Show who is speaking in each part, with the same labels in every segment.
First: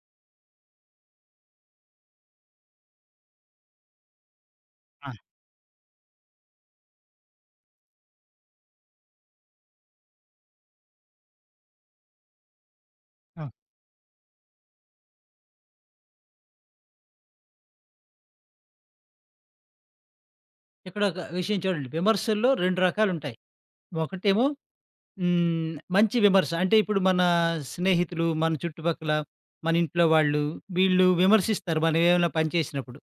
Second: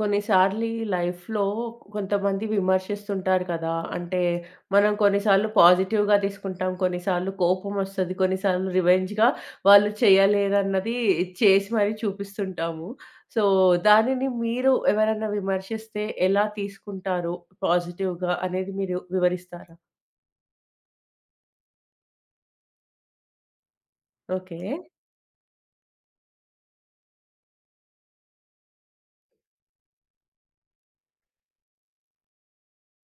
Speaker 1: కొన్నిసార్లు ఈ లైఫ్‌లో కొంతమంది విమర్శిస్తుంటారు కదా! అంటే మనం
Speaker 2: ఆ!
Speaker 1: కొన్నిసార్లు పాజిటివ్‌గా తీసుకుంటాం. కొన్నిసార్లు కోపమొస్తది. కొన్నిసార్లు రివెంజ్‌గా వాళ్ళు చేయలేదన్నది చేసి మరి చూపిస్తుంటాము. సో,
Speaker 2: ఆ!
Speaker 1: దానిని మీరు ఎవరన్నా విమర్శిస్తే ఎలా తీసుకుంటారు పాజిటివ్‌గా అనేది మీరు వివరిస్తారా?
Speaker 2: ఇక్కడ ఒక విషయం చూడండి. విమర్శల్లో 2 రకాలుంటాయి. ఒకటేమో
Speaker 1: ఓకే.
Speaker 2: మంచి విమర్శ. అంటే ఇప్పుడు మన స్నేహితులు, మన చుట్టుపక్కల, మన ఇంట్లో వాళ్ళు వీళ్ళు విమర్శిస్తారు మనం ఏమైనా పని చేసినప్పుడు.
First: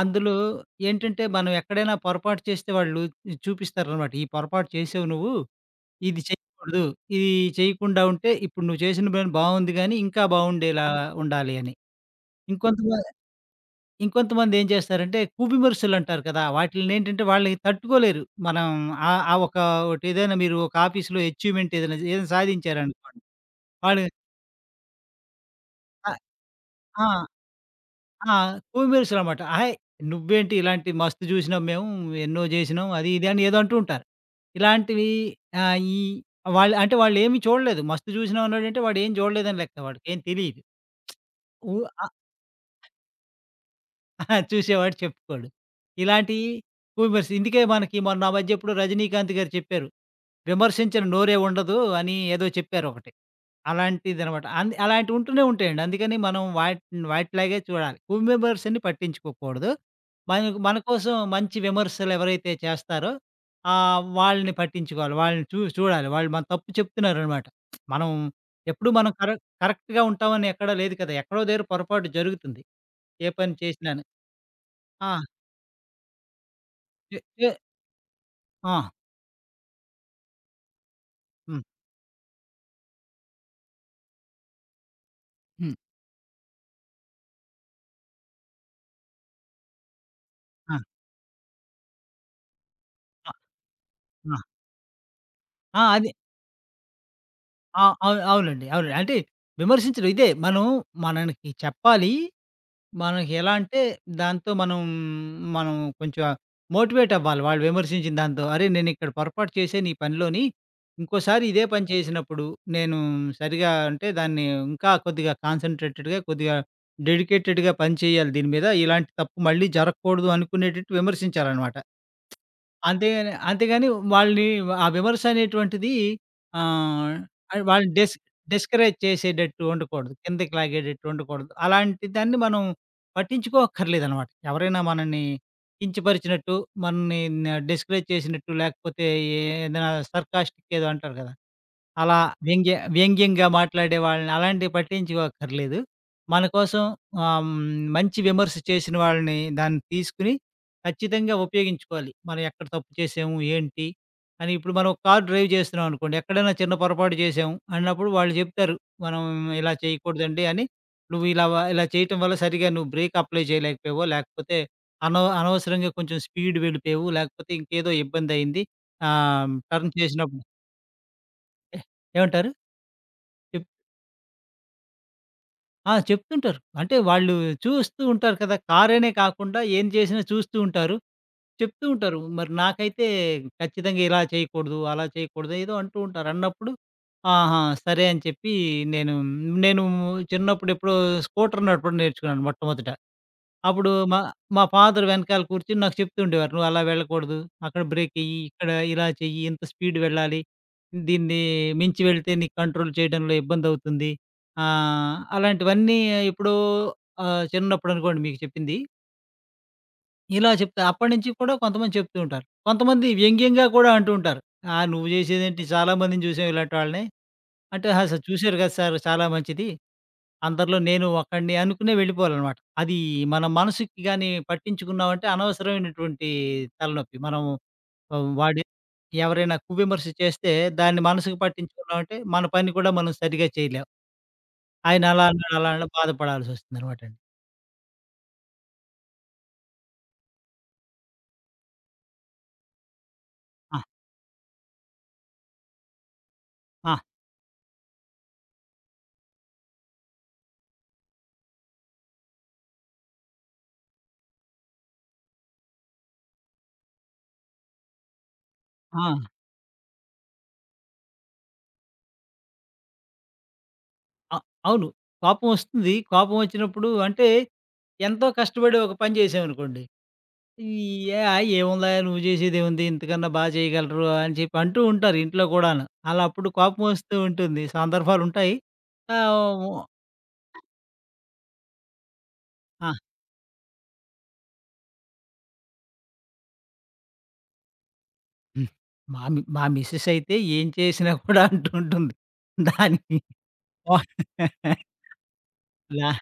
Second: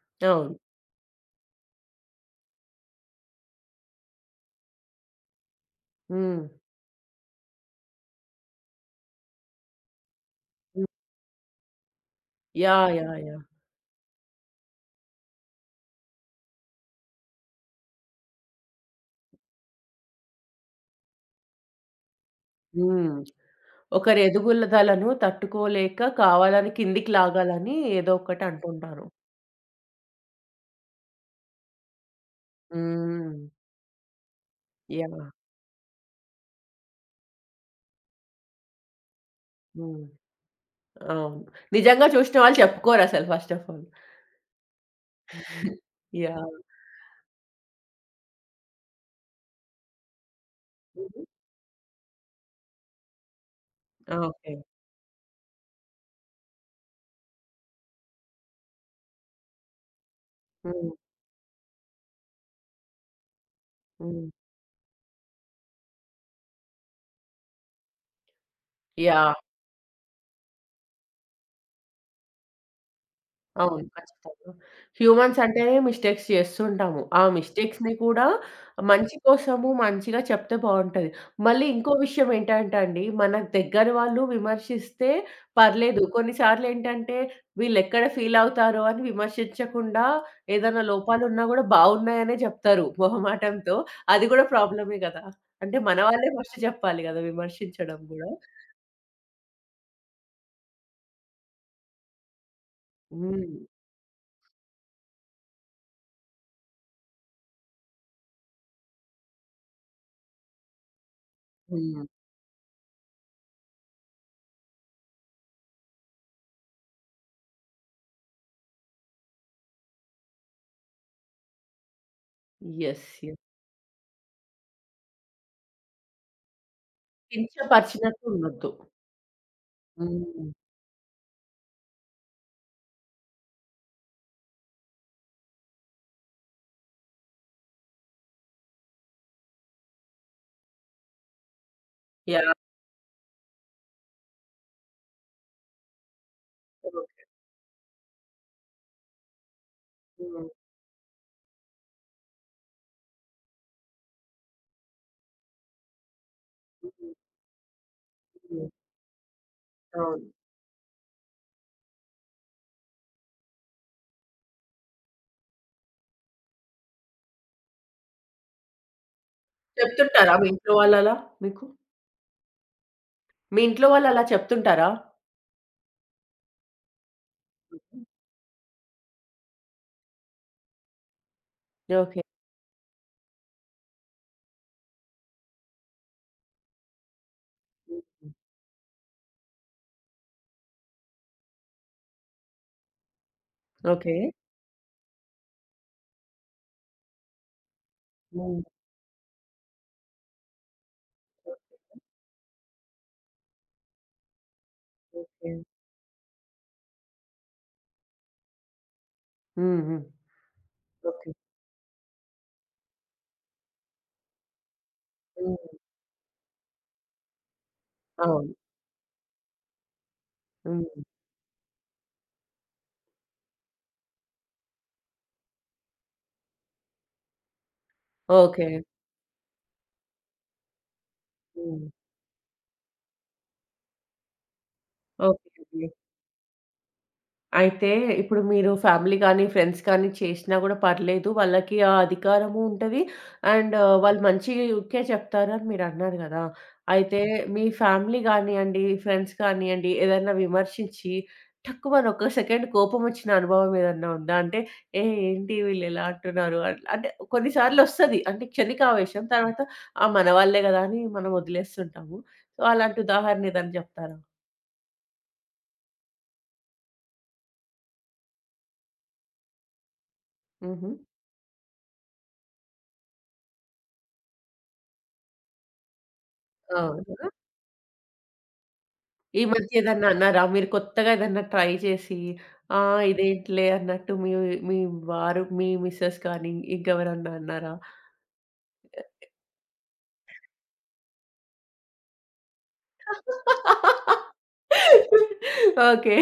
Speaker 2: అందులో
Speaker 1: అవును.
Speaker 2: ఏంటంటే మనం ఎక్కడైనా పొరపాటు చేస్తే వాళ్ళు చూపిస్తారనమాట. "ఈ పొరపాటు చేసావు నువ్వు. ఇది
Speaker 1: హ్మ్.
Speaker 2: చేయకూడదు. ఇది చేయకుండా ఉంటే ఇప్పుడు నువ్వు చేసిన పని బావుంది గానీ ఇంకా
Speaker 1: హ్మ్.
Speaker 2: బావుండేలా ఉండాలి" అని. ఇంకొంత
Speaker 1: యాహ్! యాహ్! యాహ్!
Speaker 2: ఇంకొంతమందేం చేస్తారంటే కూబిమరుసులంటారు కదా! వాటిలినేంటంటే వాళ్ళయి తట్టుకోలేరు. మనం ఆహ్, ఆ ఒక ఒకటేదైనా మీరు ఒక ఆఫీస్‌లో అచీవ్‌మెంట్ ఏదైనా ఏదైనా
Speaker 1: హ్మ్.
Speaker 2: సాధించారనుకోండి. వాళ్ళు
Speaker 1: ఒకరి ఎదుగుదలను తట్టుకోలేక
Speaker 2: ఆహ్,
Speaker 1: కావాలని
Speaker 2: ఆ!
Speaker 1: కిందికి లాగాలని ఏదో
Speaker 2: ఆ!
Speaker 1: ఒకటి అంటుంటారు.
Speaker 2: కూబిమరుసులనమాట. "అహేయ్! నువ్వేంటి ఇలాంటి మస్తు జూసినాం మేము, ఎన్నో జేసినాం" అది ఇది
Speaker 1: హ్మ్.
Speaker 2: అని ఏదో అంటూ ఉంటారు. ఇలాంటివి
Speaker 1: యాహ్!
Speaker 2: ఆహ్, ఈ వాళ్ళు అంటే వాళ్ళేమి చూడలేదు. మస్తు జూసినాం అన్నాడంటే వాడేం జూడలేదని లెక్క.
Speaker 1: హ్మ్.
Speaker 2: వాడికేం తెలీదు.
Speaker 1: అవును.
Speaker 2: ఊ ఆ
Speaker 1: నిజంగా చూసిన వాళ్ళు చెప్పుకోరసలు ఫస్ట్ ఆఫ్ ఆల్.
Speaker 2: అహా! చూసేవాడు చెప్పుకోడు. ఇలాంటియి
Speaker 1: యాహ్!
Speaker 2: హ్యూమర్స్. ఇందుకే మనకి మొన్న ఆ మధ్య ఎప్పుడో 'రజనీకాంత్' గారు చెప్పారు. విమర్శించని
Speaker 1: హ్మ్.
Speaker 2: నోరే ఉండదు అని ఏదో చెప్పారొకటి. అలాంటిదనమాట.
Speaker 1: ఓకే.
Speaker 2: అంది అలాంటివి ఉంటూనే ఉంటాయండి. అందుకని మనం వాటిలాగే చూడాలి. హ్యూమర్స్‌ని పట్టించుకోకూడదు. మన మన
Speaker 1: హ్మ్.
Speaker 2: కోసం మంచి విమర్శలెవరైతే చేస్తారో
Speaker 1: హ్మ్.
Speaker 2: వాళ్ళని పట్టించుకోవాలి. వాళ్ళని చూడాలి. వాళ్ళు మన తప్పు చెప్తున్నారనమాట. మనం ఎప్పుడూ మనం
Speaker 1: యాహ్!
Speaker 2: కరెక్ట్‌గా ఉంటామని ఎక్కడా లేదు కదా! ఎక్కడో దగ్గర పొరపాటు జరుగుతుంది. ఏ పని
Speaker 1: అవును.
Speaker 2: చేసినాను.
Speaker 1: ఖచ్చితంగా.
Speaker 2: ఆ!
Speaker 1: హ్యూమన్స్ అంటేనే మిస్టేక్స్ చేస్తుంటాము.
Speaker 2: ఎ
Speaker 1: ఆ
Speaker 2: ఎ
Speaker 1: మిస్టేక్స్‌ని కూడా
Speaker 2: ఆ!
Speaker 1: మంచి కోసము మంచిగా చెప్తే బావుంటది.
Speaker 2: హ్మ్.
Speaker 1: మళ్ళీ ఇంకో విషయం ఏంటంటే అండి, మనకు దగ్గర వాళ్ళు విమర్శిస్తే
Speaker 2: హ్మ్.
Speaker 1: పర్లేదు. కొన్నిసార్లు ఏంటంటే వీళ్ళెక్కడ ఫీల్ అవుతారో అని విమర్శించకుండా
Speaker 2: ఆ!
Speaker 1: ఏదైనా లోపాలున్నా గూడా బావున్నాయనే జెప్తారు
Speaker 2: ఆ!
Speaker 1: మొహమాటంతో. అది
Speaker 2: ఆ!
Speaker 1: గూడా ప్రాబ్లమే గదా! అంటే
Speaker 2: ఆ!
Speaker 1: మన
Speaker 2: అది.
Speaker 1: వాళ్ళే ఫస్ట్ జెప్పాలి గదా!
Speaker 2: ఆ!
Speaker 1: విమర్శించడం
Speaker 2: అవును.
Speaker 1: గూడా.
Speaker 2: అవునండి. అవునండి. అంటే విమర్శించడం ఇదే. మనం మనకి చెప్పాలి. మనకి
Speaker 1: హ్మ్.
Speaker 2: ఎలా అంటే దాంతో మనం, మనం కొంచెం మోటివేట్ అవ్వాలి. వాళ్ళు విమర్శించిన దాంతో. "అరే! నేనిక్కడ పొరపాటు చేశాను ఈ పనిలోని. ఇంకోసారి ఇదే పని
Speaker 1: హ్మ్.
Speaker 2: చేసినప్పుడు నేను సరిగా అంటే దాన్ని ఇంకా కొద్దిగా కాన్సంట్రేటెడ్‌గా, కొద్దిగా డెడికేటెడ్‌గా పని చేయాలి దీని మీద. ఇలాంటి తప్పు మళ్ళీ జరగకూడదు" అనుకునేటట్టు విమర్శించాలనమాట.
Speaker 1: యెస్.
Speaker 2: అంతేగాని
Speaker 1: యెస్.
Speaker 2: అంతేగాని వాళ్ళని ఆ విమర్శ అనేటువంటిది ఆహ్, అది వాళ్ళని
Speaker 1: కించపరిచినట్టు ఉండొద్దు.
Speaker 2: డిస్కరేజ్ చేసేటట్టు ఉండకూడదు.
Speaker 1: హ్మ్.
Speaker 2: కిందకి లాగేటట్టు ఉండకూడదు. అలాంటి దాన్ని మనం పట్టించుకోక్కర్లేదనమాట. ఎవరైనా మనల్ని కించపరిచినట్టు, మనల్ని డిస్కరేజ్ చేసినట్టు లేకపోతే ఏదైనా సర్కాస్టిక్ ఏదో అంటారు కదా! అలా
Speaker 1: యాహ్!
Speaker 2: వ్యంగ్యంగా మాట్లాడే వాళ్ళని అలాంటివి పట్టించుకోక్కర్లేదు. మన కోసం
Speaker 1: ఓకే.
Speaker 2: మంచి విమర్శ చేసిన వాళ్ళని దాన్ని తీసుకొని
Speaker 1: హ్మ్.
Speaker 2: ఖచ్చితంగా ఉపయోగించుకోవాలి. మనం ఎక్కడ తప్పు చేసాము? ఏంటి? అని ఇప్పుడు మనం కార్ డ్రైవ్ చేస్తున్నాం అనుకోండి. ఎక్కడైనా చిన్న
Speaker 1: హ్మ్.
Speaker 2: పొరపాటు చేసాము అన్నప్పుడు వాళ్ళు
Speaker 1: హ్మ్.
Speaker 2: చెప్తారు. మనం ఇలా
Speaker 1: అవును.
Speaker 2: చేయకూడదండి అని. నువ్వు ఇలా చేయటం వల్ల సరిగ్గా నువ్వు బ్రేక్ అప్లై చేయలేకపోయావో, లేకపోతే అనవసరంగా కొంచెం స్పీడ్ వెళ్ళిపోయావు. లేకపోతే ఇంకేదో ఇబ్బందయింది. టర్న్
Speaker 1: చెప్తుంటారా
Speaker 2: చేసినప్పుడు
Speaker 1: మీ ఇంట్లో వాళ్ళలా మీకు?
Speaker 2: ఏ- ఏమంటారు?
Speaker 1: మీ
Speaker 2: చెప్
Speaker 1: ఇంట్లో వాళ్ళు అలా చెప్తుంటారా?
Speaker 2: ఆ! చెప్తుంటారు. అంటే వాళ్ళు
Speaker 1: హుహు.
Speaker 2: చూస్తూ ఉంటారు కదా! కారనే కాకుండా ఏం చేసినా చూస్తూ ఉంటారు. చెప్తూ ఉంటారు.
Speaker 1: ఓకే.
Speaker 2: మరి నాకైతే ఖచ్చితంగా ఇలా చేయకూడదు, అలా చేయకూడదు ఏదో అంటూ ఉంటారు. అన్నప్పుడు ఆహా! సరే అని
Speaker 1: హుహు.
Speaker 2: చెప్పి నేను నేను చిన్నప్పుడు ఎప్పుడో స్కూటర్ నడపడం నేర్చుకున్నాను మొట్టమొదట. అప్పుడు
Speaker 1: ఓకే.
Speaker 2: మా మా ఫాదర్ వెనకాల కూర్చొని నాకు చెప్తూ ఉండేవారు. "నువ్వు అలా వెళ్ళకూడదు. అక్కడ బ్రేక్ ఎయ్యి.
Speaker 1: హ్మ్.
Speaker 2: ఇక్కడ ఇలా చెయ్యి. ఇంత స్పీడ్ వెళ్ళాలి. దీన్ని మించి వెళ్తే నీకు కంట్రోల్ చేయడంలో ఇబ్బందవుతుంది."
Speaker 1: ఓకే.
Speaker 2: అలాంటివన్నీ ఎప్పుడో చిన్నప్పుడు అనుకోండి మీకు చెప్పింది.
Speaker 1: హ్మ్. హ్మ్.
Speaker 2: ఇలా చెప్తే అప్పటినుంచి
Speaker 1: ఓకే.
Speaker 2: కూడా కొంతమంది చెప్తూ ఉంటారు. కొంతమంది వ్యంగ్యంగా కూడా అంటూ ఉంటారు. "ఆ! నువ్వు
Speaker 1: హ్మ్.
Speaker 2: చేసేదేంటి? చాలామందిని చూసాం ఇలాంటి వాళ్ళని." అంటే "ఆహా!
Speaker 1: అవును.
Speaker 2: చూసారు కదా సార్ చాలా మంచిది." అందరిలో
Speaker 1: హ్మ్.
Speaker 2: నేను ఒక్కడిని అనుకునే వెళ్ళిపోవాలనమాట. అది మన మనసుకి గాని పట్టించుకున్నామంటే అనవసరమైనటువంటి తలనొప్పి. మనం ఆహ్, వాడి
Speaker 1: ఓకే.
Speaker 2: ఎవరైనా కువిమర్శ చేస్తే దాన్ని మనసుకు
Speaker 1: హ్మ్.
Speaker 2: పట్టించుకున్నామంటే మన పని కూడా మనం సరిగ్గా చేయలేం. ఆయన అలా అన్నాడు, అలా
Speaker 1: ఓకే.
Speaker 2: అన్నాడు బాధపడాల్సొస్తుందనమాటండి.
Speaker 1: అయితే ఇప్పుడు మీరు ఫ్యామిలీ కానీ, ఫ్రెండ్స్ కానీ చేసినా గూడా పర్లేదు. వాళ్ళకి ఆ అధికారము ఉంటది. అండ్
Speaker 2: ఆ!
Speaker 1: వాళ్ళు మంచికే చెప్తారని మీరన్నారు గదా!
Speaker 2: ఆ!
Speaker 1: అయితే మీ ఫ్యామిలీ గానియండి, ఫ్రెండ్స్ కానియండి ఏదైనా విమర్శించి ఠక్కుమని ఒక్క సెకండ్ కోపమొచ్చిన అనుభవం ఏదన్నా ఉందా? అంటే ఏంటి వీళ్ళు ఇలా అంటున్నారు? అట్లా అంటే కొన్నిసార్లొస్తది. అంటే
Speaker 2: ఆ!
Speaker 1: క్షణికావేశం. తర్వాత ఆ! మన వాళ్ళే గదా! అని మనం వదిలేస్తుంటాము. సో, అలాంటి ఉదాహరణ ఏదైనా జెప్తారా?
Speaker 2: అ అవును. కోపం వస్తుంది. కోపం వచ్చినప్పుడు అంటే ఎంతో కష్టపడి ఒక పని చేశామనుకోండి
Speaker 1: హుహు.
Speaker 2: ఇయ్య! ఏముందిలే నువ్వు చేసేదేముంది ఇంతకన్నా చేయగలరు అని చెప్పి అంటూ ఉంటారు ఇంట్లో కూడాను. అలా అప్పుడు కోపమొస్తూ
Speaker 1: అవునా?
Speaker 2: ఉంటుంది. సందర్భాలుంటాయి.
Speaker 1: ఈ
Speaker 2: ఆహ్, ఓ
Speaker 1: మధ్య ఏదన్నా అన్నారా? మీరు కొత్తగా ఏదన్నా ట్రై చేసి, ఆ!
Speaker 2: ఆ!
Speaker 1: ఇదేంటిలే అన్నట్టు మీ మీ వారు, మీ మిసెస్ కానీ ఇంకెవరన్నా అన్నారా?
Speaker 2: హ్మ్. మా మి మా మిసెస్ అయితే ఏం చేసినా కూడా అంటూ ఉంటుంది. దానికి వా లా
Speaker 1: ఓకే.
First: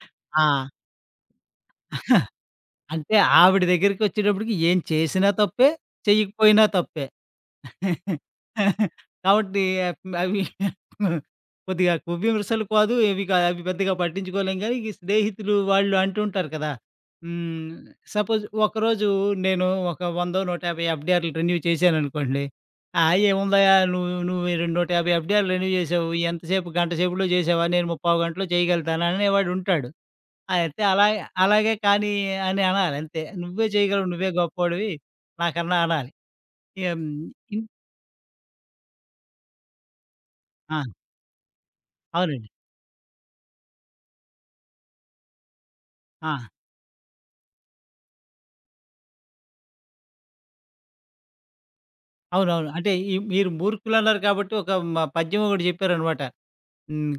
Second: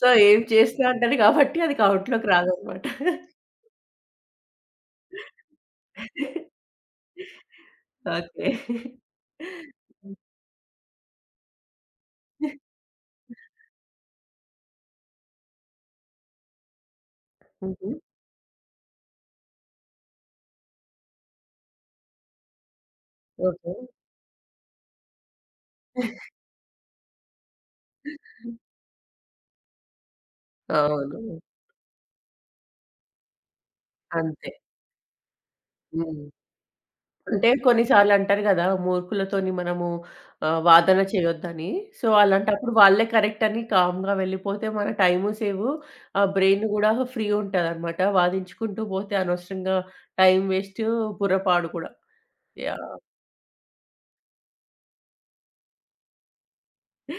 Speaker 1: సో, ఏం
Speaker 2: ఆ!
Speaker 1: చేసినా అంటారు కాబట్టి అది కౌంట్‌లోకి రాదనమాట.
Speaker 2: అంటే ఆవిడ దగ్గరికొచ్చేటప్పటికి ఏం చేసినా తప్పే, చెయ్యకపోయినా తప్పే.
Speaker 1: ఓకే.
Speaker 2: కాబట్టి అవి కొద్దిగా విమర్శలు కాదు, ఏవి కాదు. అవి పెద్దగా పట్టించుకోలేం గానీ, ఈ స్నేహితులు వాళ్ళు అంటుంటారు కదా! హ్మ్.
Speaker 1: హుహు.
Speaker 2: సపోజ్ ఒకరోజు నేను ఒక 100, 150 ఎఫ్‌డిఆర్‌లు రెన్యూ చేశాననుకోండి. ఆ! ఏముందయ్యా
Speaker 1: ఓకే.
Speaker 2: నువ్వు నువ్వు 250 ఎఫ్‌డిఆర్‌లు రెన్యూ చేసావు. ఎంతసేపు గంట సేపులో చేసావా? నేను ముప్పావు గంటలో చేయగలుగుతాను అనేవాడు ఉంటాడు. అయితే
Speaker 1: అవును.
Speaker 2: అలాగే కానీ అని అనాలి అంతే. నువ్వే చేయగలవు. నువ్వే
Speaker 1: అంతే.
Speaker 2: గొప్పోడివి. నాకన్నా అనాలి.
Speaker 1: హ్మ్.
Speaker 2: ఏం
Speaker 1: అంటే
Speaker 2: ఇన్
Speaker 1: కొన్నిసార్లు అంటారు గదా! మూర్ఖులతోని మనము
Speaker 2: ఆ!
Speaker 1: వాదన చేయొద్దని. సో,
Speaker 2: అవునండి.
Speaker 1: అలాంటప్పుడు వాళ్ళే కరెక్ట్ అని కామ్‌గా వెళ్ళిపోతే మన టైము సేవు.
Speaker 2: ఆ!
Speaker 1: బ్రెయిన్ గూడా ఫ్రీ ఉంటదనమాట. వాదించుకుంటూ పోతే అనవసరంగా టైం వేస్టు, బుర్రపాడు కూడా.
Speaker 2: అవునవును. అంటే
Speaker 1: యాహ్!
Speaker 2: ఈ మీరు మూర్ఖులన్నారు కాబట్టి ఒక మ పద్యం ఒకటి చెప్పారనమాట. హ్మ్.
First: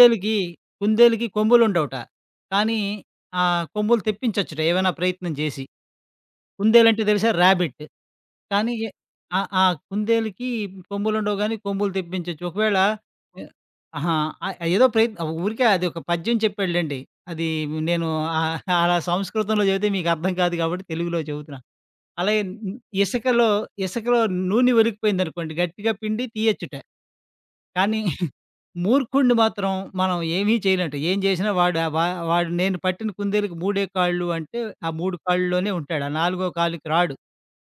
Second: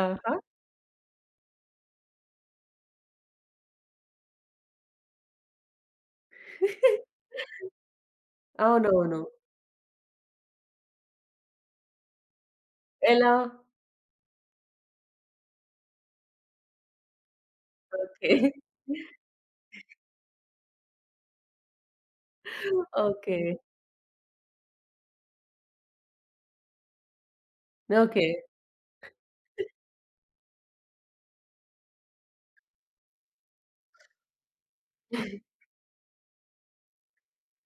Speaker 1: ఆహా!
Speaker 2: కుందేలుకి కొమ్ములుండవుట. కానీ ఆ కొమ్ములు తెప్పించొచ్చుట ఏమైనా ప్రయత్నం చేసి. కుందేలంటే తెలుసా? రాబిట్. కానీ ఎ
Speaker 1: అవునవును.
Speaker 2: ఆ! ఆ! కుందేలుకి కొమ్ములుండవు గానీ, కొమ్ములు తెప్పించొచ్చు. ఒకవేళ
Speaker 1: ఎలా?
Speaker 2: ఎ అహా! ఏదో ప్రయత్నం ఊరికే అది ఒక పద్యం చెప్పాడులెండి. అది నేను
Speaker 1: ఓకే.
Speaker 2: అలా సంస్కృతంలో చెబితే మీకు అర్థం కాదు కాబట్టి తెలుగులో చెబుతున్నా. అలాగే న్
Speaker 1: ఓకే.
Speaker 2: ఇసకలో ఇసకలో నూనె ఒలికిపోయిందనుకోండి, గట్టిగా పిండి తీయొచ్చుట. కానీ
Speaker 1: ఓకే.
Speaker 2: మూర్ఖుడిని మాత్రం మనం ఏమీ చేయలేంట. ఏం చేసినా వాడు ఆహ్, వా వాడు నేను పట్టిన కుందేలుకి మూడే కాళ్ళు అంటే, ఆ 3 కాళ్ళలోనే ఉంటాడు. ఆ నాలుగో కాలుకి రాడు.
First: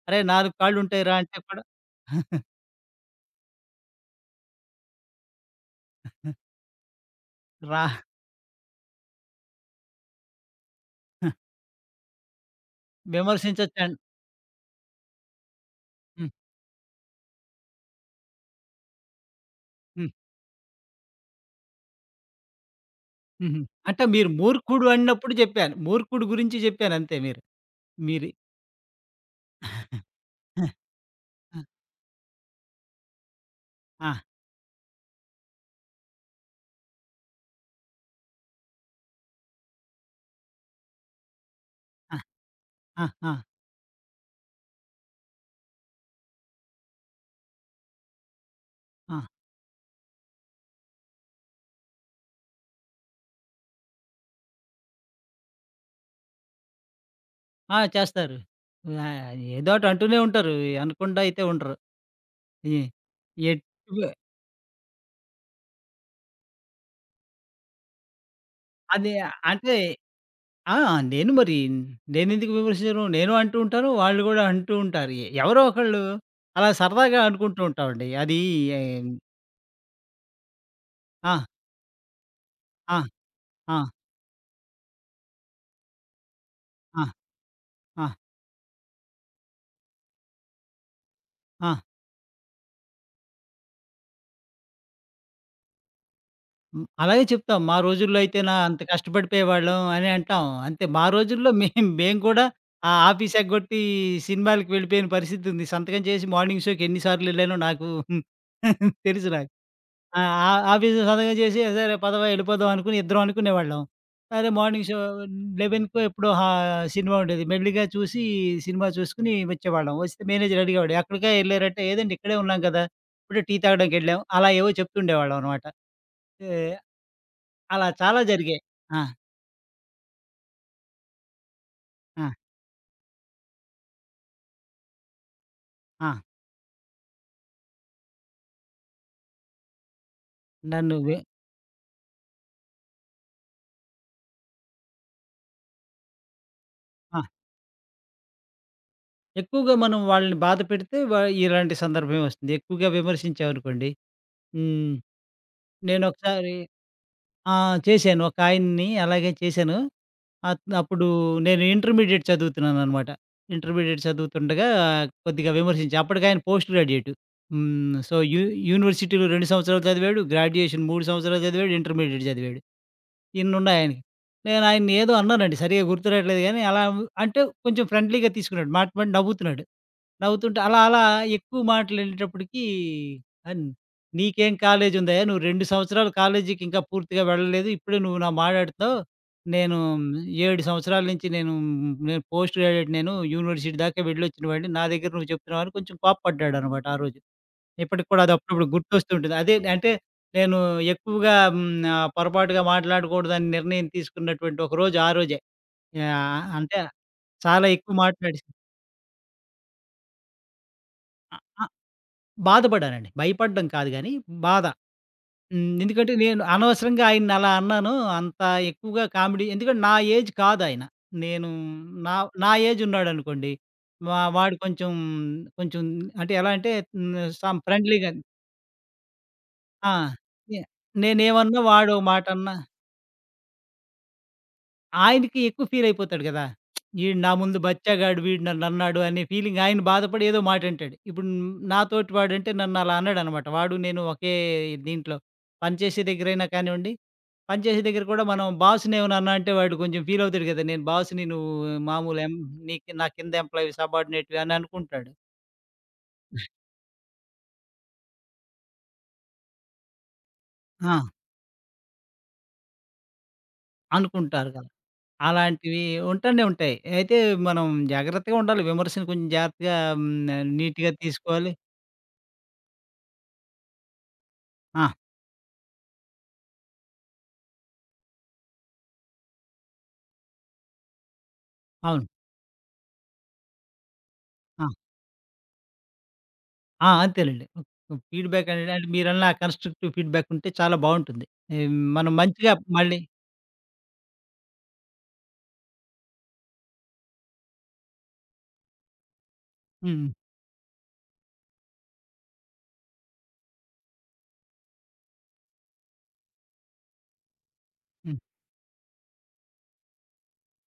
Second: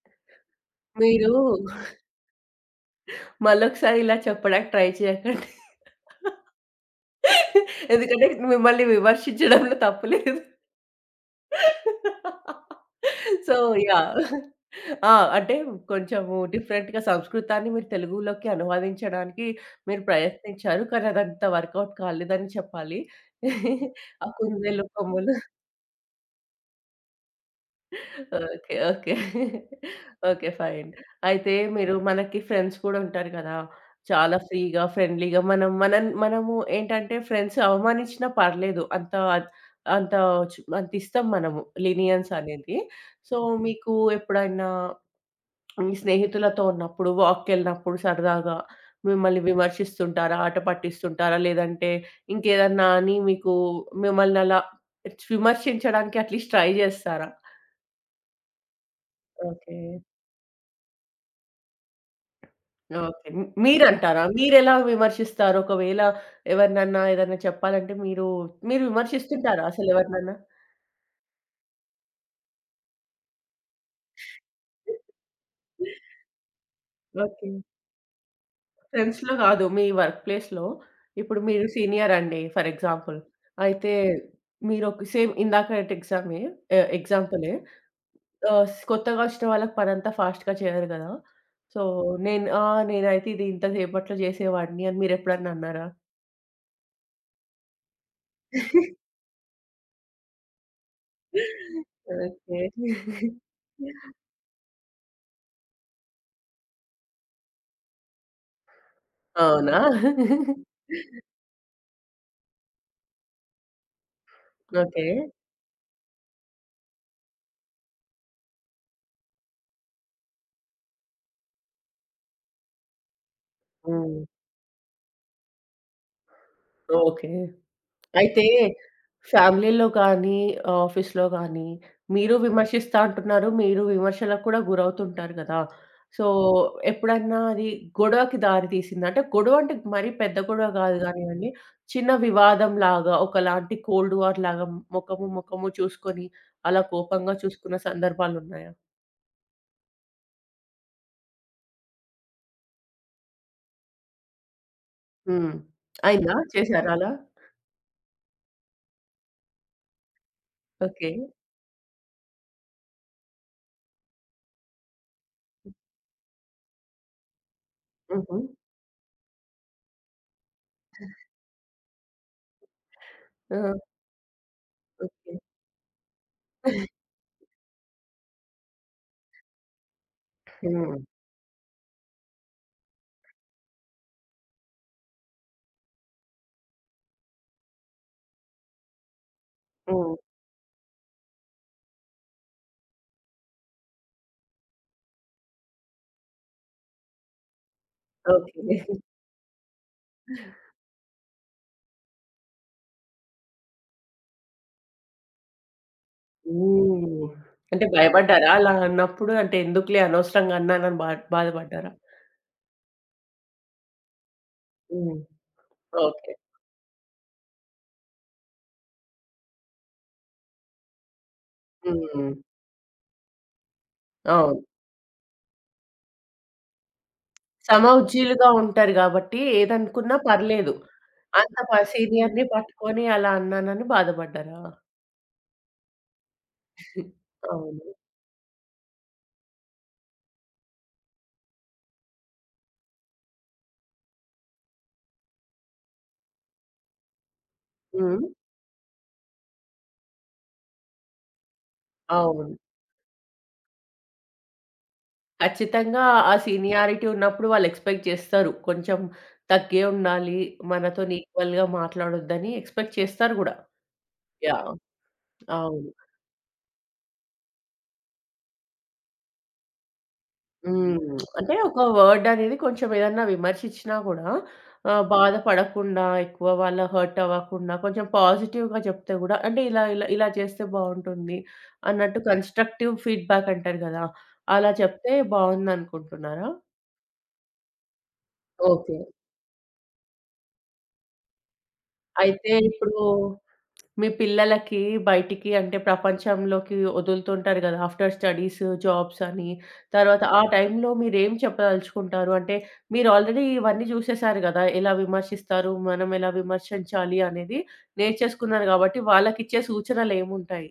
Speaker 2: "అరేయ్! 4 కాళ్ళు ఉంటాయి రా"
Speaker 1: మీరు
Speaker 2: అంటే కూడా
Speaker 1: మళ్ళొకసారి ఇలా చెప్పడానికి ట్రై చేయకండి.
Speaker 2: రా
Speaker 1: ఎందుకంటే మిమ్మల్ని విమర్శించడంలో తప్పు లేదు. సో,
Speaker 2: విమర్శించొచ్చండి.
Speaker 1: యాహ్! ఆ! అంటే
Speaker 2: హ్మ్.
Speaker 1: కొంచెము డిఫరెంట్‌గా సంస్కృతాన్ని మీరు తెలుగులోకి అనువదించడానికి మీరు
Speaker 2: హ్మ్.
Speaker 1: ప్రయత్నించారు. కానీ అదంతా వర్కౌట్ కాలేదని చెప్పాలి.
Speaker 2: హుహు. అంటే
Speaker 1: ఆ
Speaker 2: మీరు
Speaker 1: కుందేలు
Speaker 2: మూర్ఖుడు అన్నప్పుడు
Speaker 1: కొమ్ములు
Speaker 2: జెప్పాను. మూర్ఖుడు గురించి జెప్పాను అంతే మీరు. మీరి
Speaker 1: ఓకే. ఓకే. ఓకే. ఫైన్. అయితే
Speaker 2: ఆ!
Speaker 1: మీరు మనకి ఫ్రెండ్స్ కూడా ఉంటారు కదా!
Speaker 2: ఆ!
Speaker 1: చాలా ఫ్రీగా, ఫ్రెండ్లీగా మనం మనం మనము ఏంటంటే ఫ్రెండ్స్ అవమానించినా పర్లేదు. అంత అంత చు అంత ఇస్తాం మనము
Speaker 2: ఆ!
Speaker 1: లీనియన్స్ అనేది.
Speaker 2: ఆ!
Speaker 1: సో, మీకు ఎప్పుడైనా మీ స్నేహితులతో ఉన్నప్పుడు వాక్‌కెళ్ళినప్పుడు సరదాగా
Speaker 2: ఆ!
Speaker 1: మిమ్మల్ని విమర్శిస్తుంటారా? ఆట పట్టిస్తుంటారా? లేదంటే ఇంకేదన్నా అని మీకు మిమ్మల్ని అలా విమర్శించడానికి అట్‌లీస్ట్ ట్రై చేస్తారా?
Speaker 2: ఆ! చేస్తారు.
Speaker 1: ఓకే.
Speaker 2: ఏదోటి అంటూనే ఉంటారు. అనకుండా అయితే ఉండరు. ఎ
Speaker 1: ఓకే.
Speaker 2: ఎట్టు
Speaker 1: మీరంటారా? మీరెలా విమర్శిస్తారు? ఒకవేళ ఎవరినన్నా ఏదన్నా చెప్పాలంటే మీరు
Speaker 2: అది
Speaker 1: విమర్శిస్తుంటారా
Speaker 2: అంటే
Speaker 1: అసలెవరినన్నా?
Speaker 2: ఆ! నేను మరి నేనెందుకు విమర్శించను? నేను అంటూ ఉంటాను. వాళ్ళు గూడా అంటూ ఉంటారు. ఎవరో ఒకళ్ళు అలా సరదాగా
Speaker 1: ఓకే.
Speaker 2: అనుకుంటూ ఉంటామండి. అది
Speaker 1: ఫ్రెండ్స్‌లో గాదు. మీ వర్క్ ప్లేస్‌లో ఇప్పుడు
Speaker 2: ఆ!
Speaker 1: మీరు సీనియర్ అండి ఫర్
Speaker 2: ఆ!
Speaker 1: ఎగ్జాంపుల్.
Speaker 2: ఆ!
Speaker 1: అయితే మీరొక సేమ్ ఇందాకటి ఎగ్జామే
Speaker 2: ఆ!
Speaker 1: ఎగ్జాంపులే.
Speaker 2: ఆ!
Speaker 1: ఆహ్, స్ కొత్తగా ఒచ్చిన వాళ్ళకి పనంతా ఫాస్ట్‌గా చేయరు గదా!
Speaker 2: ఆ!
Speaker 1: సో, నేను ఆ! నేనైతే ఇంత సేపట్లో జేసేవాడిని అని మీరెప్పుడన్నా అన్నారా?
Speaker 2: హ్మ్. అలాగే చెప్తాం. మా రోజుల్లో అయితేనా అంత కష్టపడిపోయేవాళ్ళం అని అంటాం. అంతే మా రోజుల్లో మేము కూడా
Speaker 1: ఓకే.
Speaker 2: ఆఫీస్ ఎగ్గొట్టి సినిమాలకి వెళ్ళిపోయిన పరిస్థితుంది. సంతకం చేసి మార్నింగ్ షోకి ఎన్ని సార్లెళ్ళానో తెలుసు నాకు.
Speaker 1: అవునా?
Speaker 2: ఆ! ఆ ఆఫీసు సొంతంగా చేసి సరే పదవ వెళ్ళిపోదాం అనుకుని ఇద్దరం అనుకునేవాళ్ళం. సరే మార్నింగ్ షో
Speaker 1: ఓకే.
Speaker 2: 11కో ఎప్పుడో హా సినిమా ఉండేది. మెల్లిగా సినిమా చూసుకొని వచ్చేవాళ్ళం. వస్తే మేనేజర్ అడిగేవాడు. "ఎక్కడికే ఎళ్లారంటే" "ఏదండి ఇక్కడే ఉన్నాం కదా! ఇప్పుడే టీ తాగడానికి
Speaker 1: హ్మ్.
Speaker 2: వెళ్ళాం." అలా ఏవో చెప్తుండేవాళ్ళం అనమాట. ఏ
Speaker 1: ఓకే.
Speaker 2: అలా చాలా
Speaker 1: అయితే
Speaker 2: జరిగాయి. ఆ!
Speaker 1: ఫ్యామిలీలో గానీ, ఆఫీస్‌లో గానీ
Speaker 2: ఆ!
Speaker 1: మీరు విమర్శిస్తా అంటున్నారు. మీరు విమర్శలకు కూడా గురవుతుంటారు గదా!
Speaker 2: ఆ!
Speaker 1: సో, ఎప్పుడన్నా అది గొడవకి దారి తీసిందా? అంటే గొడవ అంటే మరీ పెద్ద గొడవ
Speaker 2: నన్ను
Speaker 1: గాదు
Speaker 2: వె
Speaker 1: గానియండి. చిన్న వివాదం లాగా ఒకలాంటి కోల్డ్ వార్ లాగా ముఖము, ముఖము చూసుకొని అలా
Speaker 2: ఆ!
Speaker 1: కోపంగా చూసుకున్న సందర్భాలున్నాయా?
Speaker 2: ఎక్కువగా మనం వాళ్ళని బాధ పెడితే ఇలాంటి సందర్భమే వస్తుంది. ఎక్కువగా విమర్శించామనుకోండి. హ్మ్.
Speaker 1: హ్మ్. అయిందా?
Speaker 2: నేనొకసారి
Speaker 1: చేశారా అలా?
Speaker 2: ఆ! చేశాను. ఒక ఆయన్ని అలాగే చేశాను. అప్పుడు
Speaker 1: ఓకే.
Speaker 2: నేను ఇంటర్మీడియేట్ చదువుతున్నాననమాట. ఇంటర్మీడియేట్ చదువుతుండగా కొద్దిగా విమర్శించా. అప్పటికాయన పోస్ట్ గ్రాడ్యుయేట్. సో,
Speaker 1: హుహు.
Speaker 2: యూనివర్సిటీలో 2 సంవత్సరాలు చదివాడు. గ్రాడ్యుయేషన్ 3 సంవత్సరాలు చదివాడు. ఇంటర్మీడియేట్ చదివాడు.
Speaker 1: ఆ!
Speaker 2: ఇన్నున్నాయాయనకి. నేను ఆయన్ని ఏదో
Speaker 1: ఓకే.
Speaker 2: అన్నానండి. సరిగ్గా గుర్తురాట్లేదు గానీ అలా
Speaker 1: హ్మ్.
Speaker 2: అంటే కొంచెం ఫ్రెండ్లీగా తీసుకున్నాడు. మాట మాట నవ్వుతున్నాడు. నవ్వుతుంటే అలా
Speaker 1: హ్మ్.
Speaker 2: అలా ఎక్కువ మాటలెళ్ళేటప్పటికి అన్ "నీకేం కాలేజుందయ్యా! నువ్వు 2 సంవత్సరాలు కాలేజీకి ఇంకా పూర్తిగా వెళ్ళలేదు. ఇప్పుడే నువ్వు నా మాటాడుతున్నావు. నేను 7 సంవత్సరాల నుంచి నేను నేను పోస్ట్ గ్రాడ్యుయేట్ నేను. యూనివర్సిటీ దాకా వెళ్ళొచ్చిన వాడిని. నా దగ్గర నువ్వు చెప్తున్నావు" అని కొంచెం కోప్పడ్డాడనమాట ఆ రోజు. ఇప్పటికి కూడా అది అప్పుడప్పుడు
Speaker 1: ఓకే.
Speaker 2: గుర్తొస్తూ ఉంటుంది. అదే అంటే నేను ఎక్కువగా పొరపాటుగా మాట్లాడకూడదని నిర్ణయం తీసుకున్నటువంటి ఒక రోజు ఆ రోజే. యాహ్! అంటే
Speaker 1: హ్మ్.
Speaker 2: చాలా
Speaker 1: అంటే
Speaker 2: ఎక్కువ
Speaker 1: భయపడ్డారా
Speaker 2: మాట్లాడేసాను.
Speaker 1: అలా అన్నప్పుడు? అంటే ఎందుకులే అనవసరంగా అన్నానని
Speaker 2: అ!
Speaker 1: బాధపడ్డారా?
Speaker 2: బాధపడానండి. భయపడడం కాదు గానీ, బాధ.
Speaker 1: హ్మ్.
Speaker 2: ఎందుకంటే
Speaker 1: ఓకే.
Speaker 2: నేను అనవసరంగా ఆయన్నలా అన్నాను. అంత ఎక్కువగా కామెడీ ఎందుకంటే నా ఏజ్ కాదాయన. నేను నా
Speaker 1: హ్మ్.
Speaker 2: నా ఏజున్నాడనుకోండి. వాడు
Speaker 1: అవును.
Speaker 2: కొంచెం అంటే ఎలా అంటే హ్మ్. సం ఫ్రెండ్లీగా
Speaker 1: సమవుజ్జీలుగా ఉంటారు గాబట్టి
Speaker 2: ఆ!
Speaker 1: ఏదనుకున్నా
Speaker 2: నే
Speaker 1: పర్లేదు. అంత
Speaker 2: నేనేమన్నా వాడో
Speaker 1: సీనియర్‌ని
Speaker 2: మాటన్నా
Speaker 1: పట్టుకొని అలా అన్నానని బాధపడ్డారా?
Speaker 2: ఆయనకి ఎక్కువ ఫీలయిపోతాడు గదా! ఈడు నా ముందు
Speaker 1: అవును.
Speaker 2: బచ్చాగాడు, వీడు నన్నన్నాడు అనే ఫీలింగ్ ఆయన బాధపడి ఏదో మాటంటాడు. ఇప్పుడు నాతోటి వాడంటే నన్నలా అన్నాడనమాట. వాడు నేను ఒకే దీంట్లో పనిచేసే దగ్గరైనా కానివ్వండి, పనిచేసే దగ్గర కూడా
Speaker 1: హ్మ్.
Speaker 2: మనం బాస్‌ని ఏమైనా అన్నా అంటే వాడు కొంచెం ఫీలవుతాడు గదా! నేను బాస్‌ని నువ్వు మామూలు ఎం
Speaker 1: అవును.
Speaker 2: నీకు నా కింద ఎంప్లాయివి, సబార్డినేట్‌వి అని అనుకుంటాడు.
Speaker 1: ఖచ్చితంగా ఆ సీనియారిటీ ఉన్నప్పుడు వాళ్ళు ఎక్స్‌పెక్ట్ చేస్తారు. కొంచెం తగ్గే ఉండాలి,
Speaker 2: ఆ!
Speaker 1: మనతోని ఈక్వల్‌గా మాట్లాడొద్దని ఎక్స్‌పెక్ట్ చేస్తారు గూడా.
Speaker 2: అనుకుంటారు గదా!
Speaker 1: యాహ్!
Speaker 2: అలాంటివి
Speaker 1: అవును.
Speaker 2: ఉంటానే ఉంటాయి. అయితే మనం జాగ్రత్తగా ఉండాలి. విమర్శను కొంచెం జాగ్రత్తగా నీట్‌గా
Speaker 1: హ్మ్.
Speaker 2: తీసుకోవాలి.
Speaker 1: అంటే ఒక వర్డ్ అనేది కొంచెం ఏదన్నా విమర్శించినా గూడా
Speaker 2: ఆ!
Speaker 1: బాధపడకుండా, ఎక్కువ వాళ్ళ హర్ట్ అవ్వకుండా, కొంచెం పాజిటివ్‌గా చెప్తే గూడా అంటే ఇలా, ఇలా, ఇలా చేస్తే బావుంటుంది
Speaker 2: అవును.
Speaker 1: అన్నట్టు కన్‌స్ట్రక్టివ్ ఫీడ్‌బ్యాక్ అంటారు గదా!
Speaker 2: ఆ!
Speaker 1: అలా చెప్తే బావుందనుకుంటున్నారా?
Speaker 2: ఆ! అంతేనండి. ఫీడ్‌బ్యాక్ అనేది అంటే
Speaker 1: ఓకే.
Speaker 2: మీరన్న కన్‌స్ట్రక్టివ్ ఫీడ్‌బ్యాక్ ఉంటే చాలా బావుంటుంది. ఆహ్, మనం
Speaker 1: అయితే
Speaker 2: మంచిగా మళ్ళీ
Speaker 1: ఇప్పుడు మీ పిల్లలకి బయటికి అంటే ప్రపంచంలోకి వదులుతుంటారు కదా! ఆఫ్టర్ స్టడీస్, జాబ్స్ అని.
Speaker 2: హ్మ్.
Speaker 1: తర్వాత ఆ టైంలో మీరేం చెప్పదలుచుకుంటారు? అంటే మీరు ఆల్రెడీ ఇవన్నీ చూసేసారు కదా! ఎలా విమర్శిస్తారు? మనం ఎలా విమర్శించాలి? అనేది
Speaker 2: హ్మ్.
Speaker 1: నేర్చేసుకున్నారు కాబట్టి వాళ్ళకిచ్చే సూచనలేముంటాయి?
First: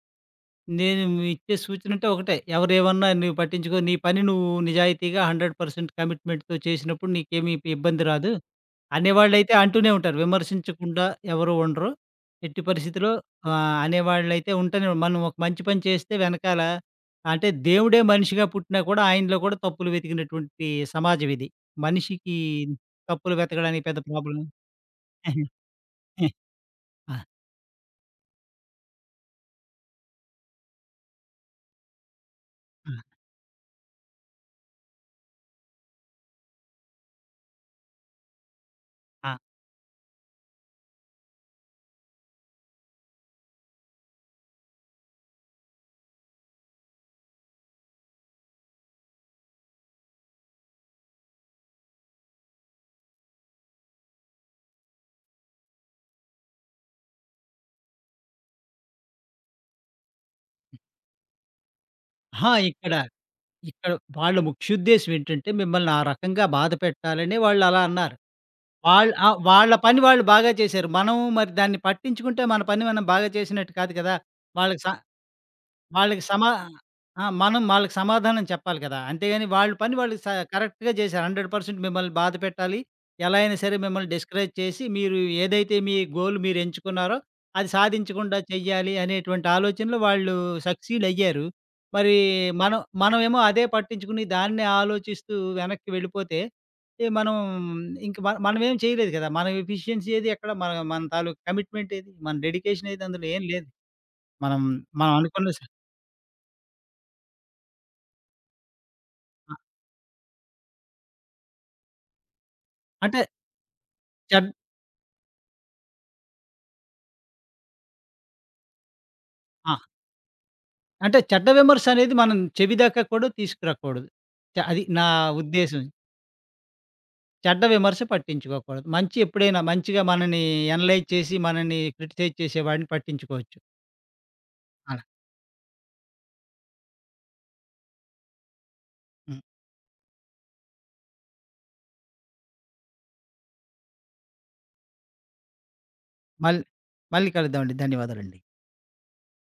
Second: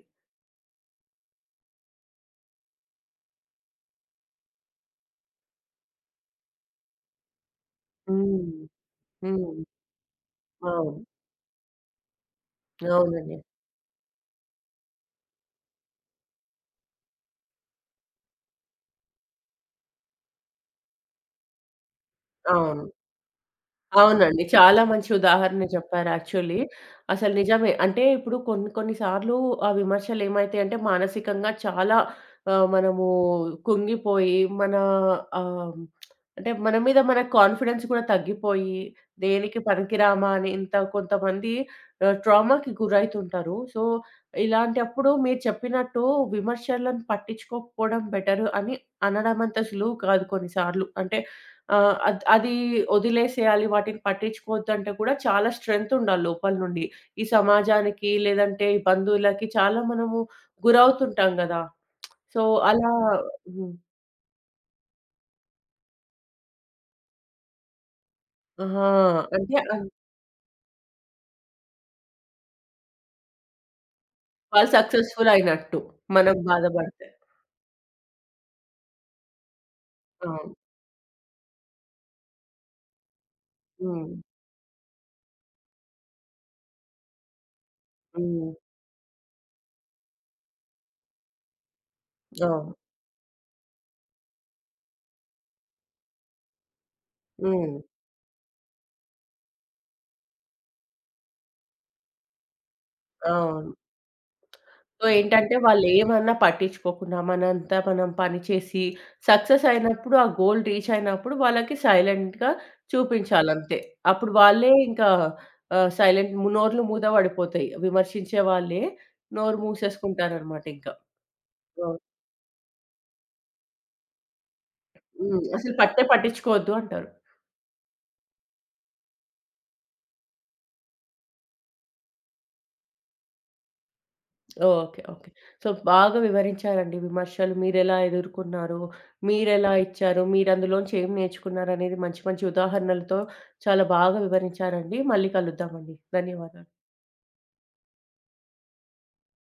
Speaker 2: నేను ఇచ్చే సూచన అంటే ఒకటే. ఎవరేమన్నా నువ్వు పట్టించుకో. నీ పని నువ్వు నిజాయితీగా 100% కమిట్మెంట్‌తో చేసినప్పుడు నీకేమి ఇబ్బంది రాదు.
Speaker 1: హ్మ్.
Speaker 2: అనేవాళ్ళైతే
Speaker 1: హ్మ్.
Speaker 2: అంటూనే ఉంటారు.
Speaker 1: అవును.
Speaker 2: విమర్శించకుండా ఎవరు ఉండరు. ఎట్టి పరిస్థితిలో
Speaker 1: అవునండి.
Speaker 2: అనేవాళ్ళైతే ఉంటూనే ఉం- మనం ఒక మంచి పని చేస్తే వెనకాల అంటే దేవుడే మనిషిగా పుట్టినా కూడా ఆయనలో కూడా తప్పులు వెతికినటువంటి సమాజం ఇది. మనిషికి
Speaker 1: అవును.
Speaker 2: తప్పులు వెతకడానికి పెద్ద ప్రాబ్లమ్
Speaker 1: అవునండి. చాలా మంచి ఉదాహరణ చెప్పారు యాక్చువల్లీ.
Speaker 2: ఆ! ఆ!
Speaker 1: అసలు నిజమే. అంటే ఇప్పుడు కొన్ని కొన్ని సార్లు ఆ విమర్శలేమైతాయంటే మానసికంగా చాలా మనము కుంగిపోయి మన ఆహ్, అంటే మన మీద మన కాన్ఫిడెన్స్ కూడా తగ్గిపోయి,
Speaker 2: ఆ!
Speaker 1: దేనికి పనికిరామా అని ఇంత కొంతమంది ట్రామాకి గురైతుంటారు. సో, ఇలాంటప్పుడు మీరు చెప్పినట్టు విమర్శలను పట్టించుకోకపోవడం బెటర్ అని అనడమంత సులువు కాదు కొన్నిసార్లు. అంటే ఆ! అది వదిలేసేయాలి, వాటిని పట్టించుకోవద్దంటే కూడా చాలా స్ట్రెంగ్త్ ఉండాలి లోపల నుండి. ఈ సమాజానికి లేదంటే ఈ బంధువులకి చాలా మనము గురవుతుంటాం గదా! సో,
Speaker 2: అహా!
Speaker 1: అలా
Speaker 2: ఇక్కడ
Speaker 1: హ్మ్.
Speaker 2: ఇక్కడ వాళ్ళ ముఖ్యోద్దేశ్యం ఏంటంటే, మిమ్మల్ని ఆ రకంగా బాధ పెట్టాలనే వాళ్ళలా అన్నారు.
Speaker 1: ఆ!
Speaker 2: వాళ్ళు
Speaker 1: అంటే
Speaker 2: వాళ్ళ పని వాళ్ళు బాగా చేశారు. మనం మరి దాన్ని పట్టించుకుంటే, మన పని మనం బాగా చేసినట్టు కాదు కదా!
Speaker 1: వాళ్ళు
Speaker 2: వాళ్ళకి స
Speaker 1: సక్సెస్‌ఫుల్ అయినట్టు
Speaker 2: వాళ్ళకి
Speaker 1: మనం
Speaker 2: సమా
Speaker 1: బాధపడితే.
Speaker 2: ఆ! మనం వాళ్ళకి సమాధానం చెప్పాలి కదా! అంతేగాని వాళ్ళ పని వాళ్ళు స
Speaker 1: అవును.
Speaker 2: కరెక్ట్‌గా చేశారు. 100% మిమ్మల్ని బాధ పెట్టాలి. ఎలా అయినా సరే మిమ్మల్ని
Speaker 1: హ్మ్.
Speaker 2: డిస్కరేజ్ చేసి మీరు ఏదైతే మీ గోల్ మీరు ఎంచుకున్నారో అది సాధించకుండా
Speaker 1: హ్మ్.
Speaker 2: చెయ్యాలి అనేటువంటి ఆలోచనలో వాళ్ళు సక్సీడ్ అయ్యారు. మరి
Speaker 1: అవును.
Speaker 2: మనం మనమేమో అదే పట్టించుకుని దాన్నే ఆలోచిస్తూ వెనక్కి వెళ్ళిపోతే ఏ మనం
Speaker 1: హ్మ్.
Speaker 2: ఇంక మన మనమేం చేయలేదు కదా! మన ఎఫిషియన్సీ ఏది ఎక్కడ మన మన తాలూకు కమిట్మెంట్ ఏది? మన డెడికేషన్ ఏది అందులో ఏం లేదు.
Speaker 1: అవును.
Speaker 2: మనం
Speaker 1: సో,
Speaker 2: మనం అనుకున్న
Speaker 1: ఏంటంటే
Speaker 2: స
Speaker 1: వాళ్ళేమన్నా పట్టించుకోకుండా మనంతా మనం పని చేసి సక్సెస్ అయినప్పుడు, ఆ గోల్ రీచ్ అయినప్పుడు వాళ్ళకి సైలెంట్‌గా
Speaker 2: అంటే
Speaker 1: చూపించాలంతే. అప్పుడు
Speaker 2: చెడ్
Speaker 1: వాళ్ళే ఇంకా సైలెంట్ నోర్లు మూత పడిపోతాయి. విమర్శించే వాళ్ళే నోరు
Speaker 2: ఆ!
Speaker 1: మూసేసుకుంటారనమాట ఇంకా.
Speaker 2: అంటే చెడ్డ
Speaker 1: ఆ!
Speaker 2: విమర్శనేది మనం చెవి దాకా కూడా తీసుకురాకూడదు. అది నా
Speaker 1: హ్మ్. అసలు
Speaker 2: ఉద్దేశం.
Speaker 1: పట్టించుకోవద్దు అంటారు.
Speaker 2: చెడ్డ విమర్శ పట్టించుకోకూడదు. మంచి ఎప్పుడైనా మంచిగా మనని అనలైజ్ చేసి, మనని క్రిటిసైజ్ చేసేవాడిని పట్టించుకోవచ్చు.
Speaker 1: ఓకే.
Speaker 2: అలా.
Speaker 1: ఓకే. సో, బాగా వివరించారండి విమర్శలు మీరెలా ఎదుర్కొన్నారు?
Speaker 2: హ్మ్.
Speaker 1: మీరెలా ఇచ్చారు? మీరందులోంచి ఏం నేర్చుకున్నారనేది మంచి మంచి ఉదాహరణలతో చాలా బాగా వివరించారండి. మళ్ళీ కలుద్దామండి.
Speaker 2: మళ్
Speaker 1: ధన్యవాదాలు.
Speaker 2: మళ్ళీ కలుద్దామండి. ధన్యవాదాలండి.